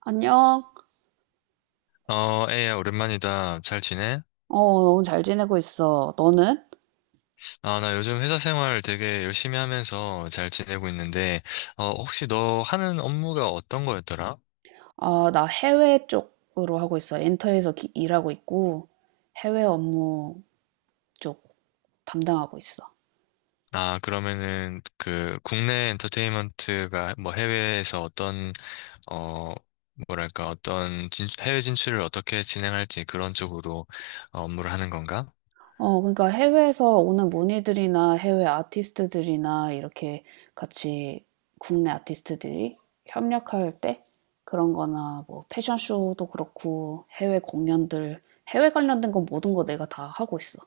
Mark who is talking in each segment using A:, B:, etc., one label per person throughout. A: 안녕.
B: 에이야, 오랜만이다. 잘 지내?
A: 너무 잘 지내고 있어. 너는?
B: 아, 나 요즘 회사 생활 되게 열심히 하면서 잘 지내고 있는데, 혹시 너 하는 업무가 어떤 거였더라?
A: 아, 나 해외 쪽으로 하고 있어. 엔터에서 일하고 있고, 해외 업무 쪽 담당하고 있어.
B: 아, 그러면은, 그, 국내 엔터테인먼트가 뭐 해외에서 어떤, 어, 뭐랄까, 어떤 해외 진출을 어떻게 진행할지 그런 쪽으로 업무를 하는 건가?
A: 그러니까 해외에서 오는 문의들이나 해외 아티스트들이나 이렇게 같이 국내 아티스트들이 협력할 때 그런 거나 뭐 패션쇼도 그렇고 해외 공연들, 해외 관련된 건 모든 거 내가 다 하고 있어.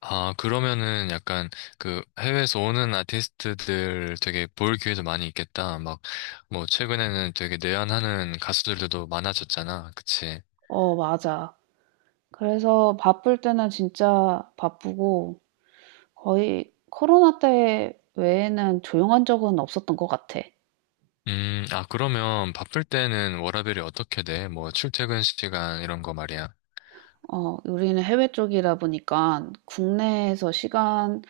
B: 아, 그러면은 약간 그 해외에서 오는 아티스트들 되게 볼 기회도 많이 있겠다. 막, 뭐, 최근에는 되게 내한하는 가수들도 많아졌잖아. 그치?
A: 어, 맞아. 그래서 바쁠 때는 진짜 바쁘고 거의 코로나 때 외에는 조용한 적은 없었던 것 같아.
B: 아, 그러면 바쁠 때는 워라밸이 어떻게 돼? 뭐, 출퇴근 시간 이런 거 말이야.
A: 우리는 해외 쪽이다 보니까 국내에서 시간,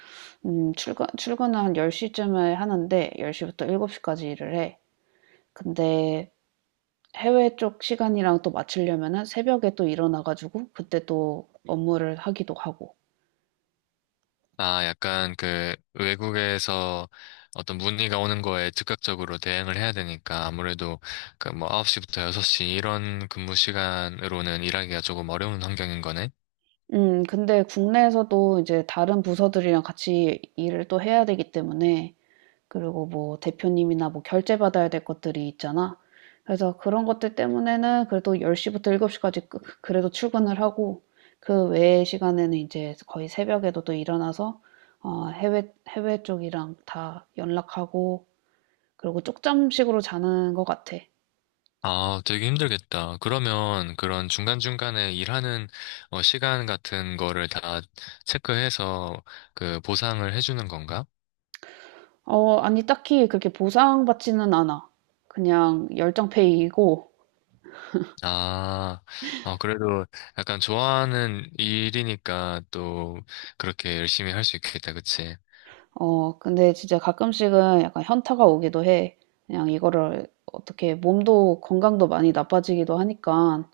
A: 출근을 한 10시쯤에 하는데 10시부터 7시까지 일을 해. 근데 해외 쪽 시간이랑 또 맞추려면은 새벽에 또 일어나가지고 그때 또 업무를 하기도 하고.
B: 아, 약간 그 외국에서 어떤 문의가 오는 거에 즉각적으로 대응을 해야 되니까 아무래도 그 뭐 9시부터 6시 이런 근무 시간으로는 일하기가 조금 어려운 환경인 거네.
A: 근데 국내에서도 이제 다른 부서들이랑 같이 일을 또 해야 되기 때문에, 그리고 뭐 대표님이나 뭐 결제 받아야 될 것들이 있잖아. 그래서 그런 것들 때문에는 그래도 10시부터 7시까지 그래도 출근을 하고 그 외의 시간에는 이제 거의 새벽에도 또 일어나서 어 해외 쪽이랑 다 연락하고, 그리고 쪽잠식으로 자는 것 같아.
B: 아, 되게 힘들겠다. 그러면 그런 중간중간에 일하는 시간 같은 거를 다 체크해서 그 보상을 해주는 건가?
A: 어 아니 딱히 그렇게 보상받지는 않아. 그냥 열정 페이이고.
B: 아, 그래도 약간 좋아하는 일이니까 또 그렇게 열심히 할 수 있겠다, 그치?
A: 어 근데 진짜 가끔씩은 약간 현타가 오기도 해. 그냥 이거를 어떻게 몸도 건강도 많이 나빠지기도 하니까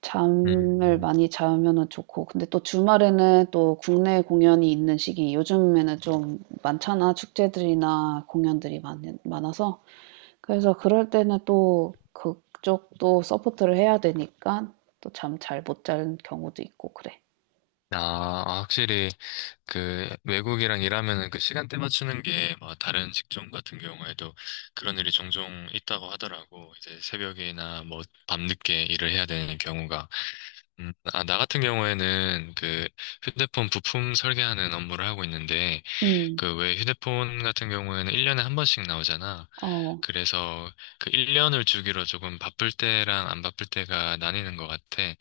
A: 잠을
B: 음.
A: 많이 자면은 좋고, 근데 또 주말에는 또 국내 공연이 있는 시기 요즘에는 좀 많잖아. 축제들이나 공연들이 많아서 그래서 그럴 때는 또 그쪽도 서포트를 해야 되니까 또 잠 잘 못 자는 경우도 있고 그래.
B: 아, 아, 확실히 그 외국이랑 일하면은 그 시간대 맞추는 게 뭐 다른 직종 같은 경우에도 그런 일이 종종 있다고 하더라고. 이제 새벽이나 뭐 밤늦게 일을 해야 되는 경우가. 아, 나 같은 경우에는 그 휴대폰 부품 설계하는 업무를 하고 있는데
A: 음.
B: 그 왜 휴대폰 같은 경우에는 1년에 한 번씩 나오잖아.
A: 어.
B: 그래서 그 1년을 주기로 조금 바쁠 때랑 안 바쁠 때가 나뉘는 것 같아.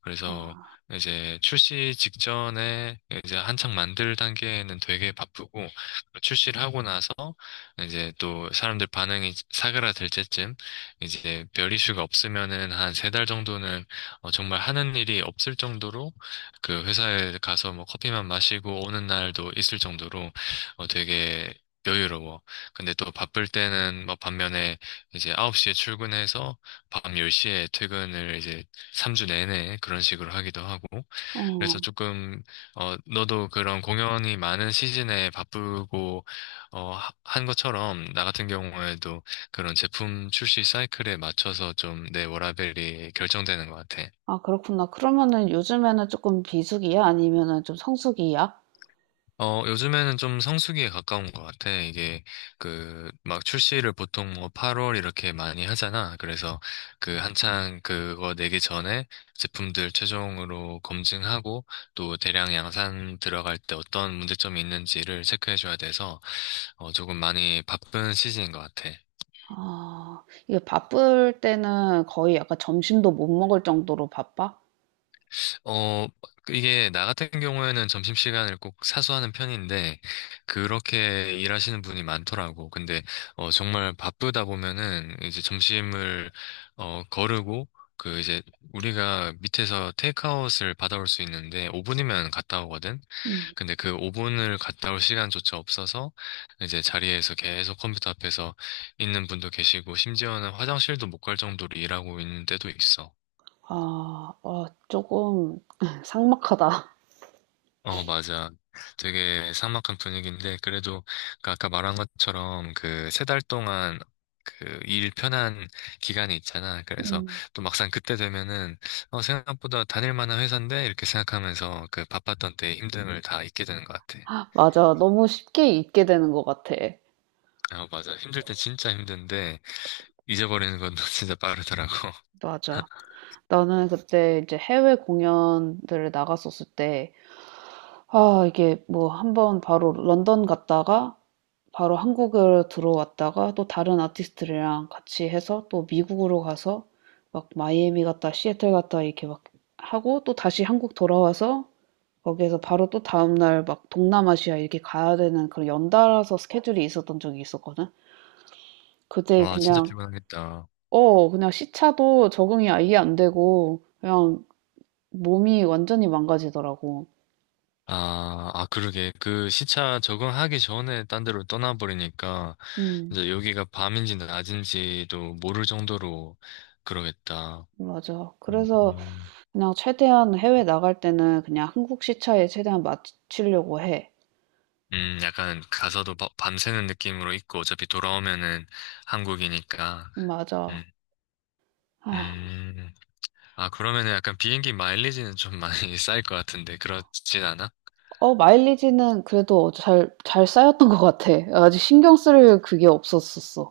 B: 그래서
A: 아.
B: 이제 출시 직전에 이제 한창 만들 단계에는 되게 바쁘고 출시를 하고 나서 이제 또 사람들 반응이 사그라들 때쯤 이제 별 이슈가 없으면은 한 3달 정도는 정말 하는 일이 없을 정도로 그 회사에 가서 뭐 커피만 마시고 오는 날도 있을 정도로 되게 여유로워. 근데 또 바쁠 때는 뭐 반면에 이제 9시에 출근해서 밤 10시에 퇴근을 이제 3주 내내 그런 식으로 하기도 하고, 그래서
A: 어.
B: 조금, 너도 그런 공연이 많은 시즌에 바쁘고, 한 것처럼, 나 같은 경우에도 그런 제품 출시 사이클에 맞춰서 좀 내 워라밸이 결정되는 것 같아.
A: 아 그렇구나. 그러면은 요즘에는 조금 비수기야? 아니면은 좀 성수기야?
B: 요즘에는 좀 성수기에 가까운 것 같아. 이게, 그, 막 출시를 보통 뭐 8월 이렇게 많이 하잖아. 그래서 그 한창 그거 내기 전에 제품들 최종으로 검증하고 또 대량 양산 들어갈 때 어떤 문제점이 있는지를 체크해줘야 돼서 조금 많이 바쁜 시즌인 것 같아.
A: 아 이게 바쁠 때는 거의 약간 점심도 못 먹을 정도로 바빠?
B: 어, 이게 나 같은 경우에는 점심시간을 꼭 사수하는 편인데, 그렇게 일하시는 분이 많더라고. 근데, 정말 바쁘다 보면은, 이제 점심을, 거르고, 그 이제 우리가 밑에서 테이크아웃을 받아올 수 있는데 5분이면 갔다 오거든.
A: 음.
B: 근데 그 5분을 갔다 올 시간조차 없어서 이제 자리에서 계속 컴퓨터 앞에서 있는 분도 계시고 심지어는 화장실도 못 갈 정도로 일하고 있는 때도 있어.
A: 아. 아 조금 삭막하다.
B: 어, 맞아. 되게 삭막한 분위기인데, 그래도 그 아까 말한 것처럼 그 세 달 동안 그 일 편한 기간이 있잖아. 그래서
A: 음.
B: 또 막상 그때 되면은, 생각보다 다닐 만한 회사인데? 이렇게 생각하면서 그 바빴던 때의 힘듦을 다 잊게 되는 것 같아.
A: 맞아. 너무 쉽게 잊게 되는 것 같아.
B: 어, 맞아. 힘들 때 진짜 힘든데, 잊어버리는 건 진짜 빠르더라고.
A: 맞아. 나는 그때 이제 해외 공연들을 나갔었을 때 아 이게 뭐 한번 바로 런던 갔다가 바로 한국으로 들어왔다가 또 다른 아티스트들이랑 같이 해서 또 미국으로 가서 막 마이애미 갔다 시애틀 갔다 이렇게 막 하고 또 다시 한국 돌아와서 거기에서 바로 또 다음날 막 동남아시아 이렇게 가야 되는 그런 연달아서 스케줄이 있었던 적이 있었거든. 그때
B: 와, 진짜
A: 그냥,
B: 피곤하겠다.
A: 어, 그냥 시차도 적응이 아예 안 되고 그냥 몸이 완전히 망가지더라고.
B: 아, 아, 그러게. 그 시차 적응하기 전에 딴 데로 떠나버리니까,
A: 음,
B: 이제 여기가 밤인지 낮인지도 모를 정도로 그러겠다.
A: 맞아. 그래서
B: 음,
A: 그냥 최대한 해외 나갈 때는 그냥 한국 시차에 최대한 맞추려고 해.
B: 약간 가서도 밤새는 느낌으로 있고, 어차피 돌아오면은 한국이니까.
A: 맞아.
B: 음,
A: 아
B: 음. 아, 그러면은 약간 비행기 마일리지는 좀 많이 쌓일 것 같은데, 그렇진 않아?
A: 어 마일리지는 그래도 잘 쌓였던 것 같아. 아직 신경 쓸 그게 없었었어.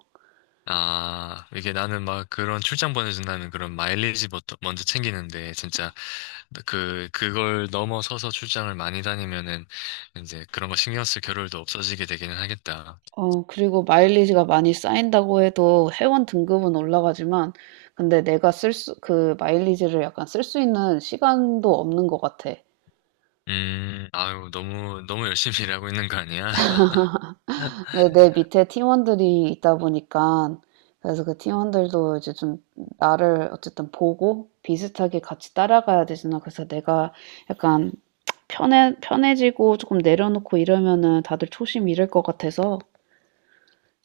B: 아, 이게 나는 막 그런 출장 보내준다는 그런 마일리지 먼저 먼저 챙기는데, 진짜, 그, 그걸 넘어서서 출장을 많이 다니면은, 이제 그런 거 신경 쓸 겨를도 없어지게 되기는 하겠다.
A: 어 그리고 마일리지가 많이 쌓인다고 해도 회원 등급은 올라가지만 근데 내가 쓸 수 그 마일리지를 약간 쓸 수 있는 시간도 없는 것 같아.
B: 아유, 너무, 너무 열심히 일하고 있는 거 아니야?
A: 근데 내 밑에 팀원들이 있다 보니까 그래서 그 팀원들도 이제 좀 나를 어쨌든 보고 비슷하게 같이 따라가야 되잖아. 그래서 내가 약간 편해지고 조금 내려놓고 이러면은 다들 초심 잃을 것 같아서.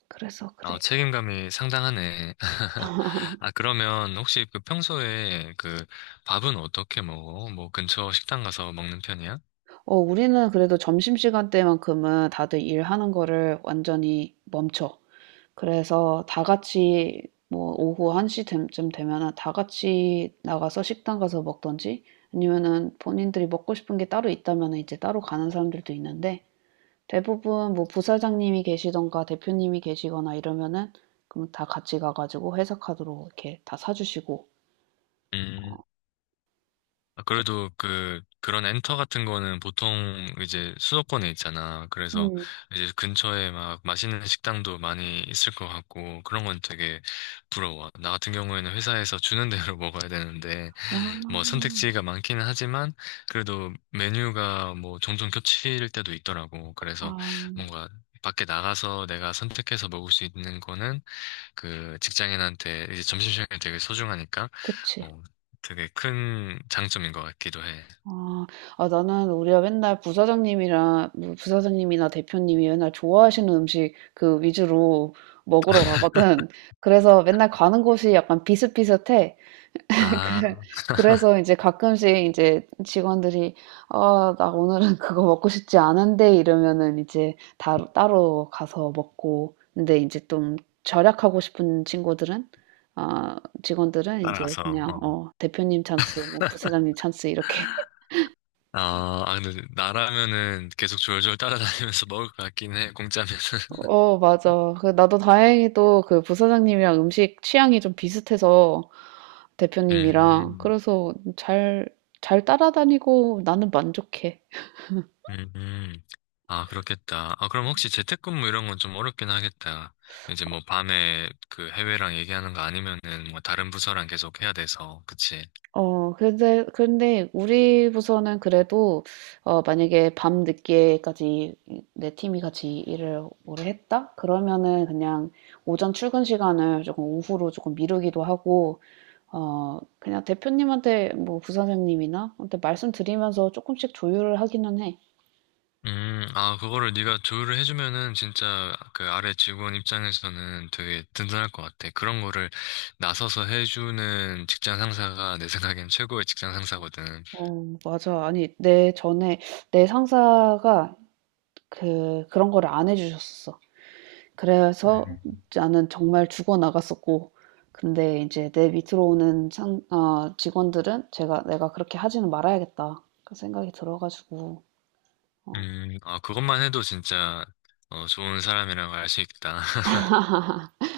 A: 그래서 그래.
B: 아, 책임감이 상당하네. 아, 그러면 혹시 그 평소에 그 밥은 어떻게 먹어? 뭐 근처 식당 가서 먹는 편이야?
A: 어, 우리는 그래도 점심시간 때만큼은 다들 일하는 거를 완전히 멈춰. 그래서 다 같이 뭐 오후 1시쯤 되면은 다 같이 나가서 식당 가서 먹던지 아니면은 본인들이 먹고 싶은 게 따로 있다면 은 이제 따로 가는 사람들도 있는데 대부분 뭐 부사장님이 계시던가 대표님이 계시거나 이러면은 그럼 다 같이 가가지고 회사 카드로 이렇게 다 사주시고.
B: 음, 아, 그래도 그 그런 엔터 같은 거는 보통 이제 수도권에 있잖아. 그래서
A: 음.
B: 이제 근처에 막 맛있는 식당도 많이 있을 것 같고 그런 건 되게 부러워. 나 같은 경우에는 회사에서 주는 대로 먹어야 되는데 뭐
A: 아.
B: 선택지가 많기는 하지만 그래도 메뉴가 뭐 종종 겹칠 때도 있더라고. 그래서
A: 아.
B: 뭔가 밖에 나가서 내가 선택해서 먹을 수 있는 거는 그 직장인한테 이제 점심시간이 되게 소중하니까
A: 그치.
B: 어, 되게 큰 장점인 것 같기도 해.
A: 아. 아 나는 우리가 맨날 부사장님이랑 뭐 부사장님이나 대표님이 맨날 좋아하시는 음식 그 위주로 먹으러 가거든. 그래서 맨날 가는 곳이 약간 비슷비슷해. 그래-
B: 아,
A: 그래서 이제 가끔씩 이제 직원들이 아, 나 오늘은 그거 먹고 싶지 않은데 이러면은 이제 따로 가서 먹고, 근데 이제 좀 절약하고 싶은 친구들은 아, 직원들은 이제
B: 따라가서.
A: 그냥
B: 어.
A: 어, 대표님 찬스, 뭐 부사장님 찬스 이렇게
B: 아, 아, 근데 나라면은 계속 졸졸 따라다니면서 먹을 것 같긴 해, 공짜면은.
A: 어, 맞아. 그 나도 다행히도 그 부사장님이랑 음식 취향이 좀 비슷해서 대표님이랑
B: 음,
A: 그래서 잘, 잘 따라다니고 나는 만족해.
B: 음, 음. 아, 그렇겠다. 아, 그럼 혹시 재택근무 이런 건 좀 어렵긴 하겠다. 이제 뭐 밤에 그 해외랑 얘기하는 거 아니면은 뭐 다른 부서랑 계속 해야 돼서, 그치?
A: 근데 우리 부서는 그래도, 어, 만약에 밤 늦게까지 내 팀이 같이 일을 오래 했다? 그러면은 그냥 오전 출근 시간을 조금 오후로 조금 미루기도 하고, 어, 그냥 대표님한테 뭐 부사장님이나 한테 말씀드리면서 조금씩 조율을 하기는 해.
B: 아, 그거를 네가 조율을 해주면은 진짜 그 아래 직원 입장에서는 되게 든든할 것 같아. 그런 거를 나서서 해주는 직장 상사가 내 생각엔 최고의 직장 상사거든.
A: 어, 맞아. 아니, 내 전에, 내 상사가 그런 거를 안 해주셨었어. 그래서
B: 음,
A: 나는 정말 죽어 나갔었고 근데 이제 내 밑으로 오는 직원들은 제가 '내가 그렇게 하지는 말아야겠다.' 그 생각이 들어 가지고 어
B: 아, 그것만 해도 진짜 좋은 사람이라고 알 수 있다.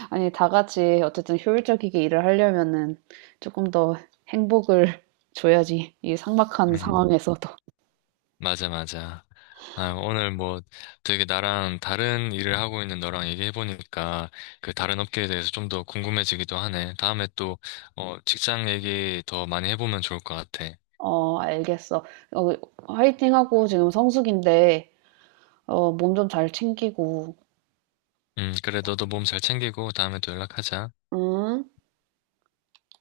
A: 아니 다 같이 어쨌든 효율적이게 일을 하려면은 조금 더 행복을 줘야지 이 삭막한
B: 음.
A: 상황에서도.
B: 맞아, 맞아. 아, 오늘 뭐 되게 나랑 다른 일을 하고 있는 너랑 얘기해보니까 그 다른 업계에 대해서 좀 더 궁금해지기도 하네. 다음에 또, 직장 얘기 더 많이 해보면 좋을 것 같아.
A: 어 알겠어. 어 화이팅하고 지금 성수기인데 어 몸 좀 잘 챙기고.
B: 그래, 너도 몸 잘 챙기고 다음에 또 연락하자.
A: 응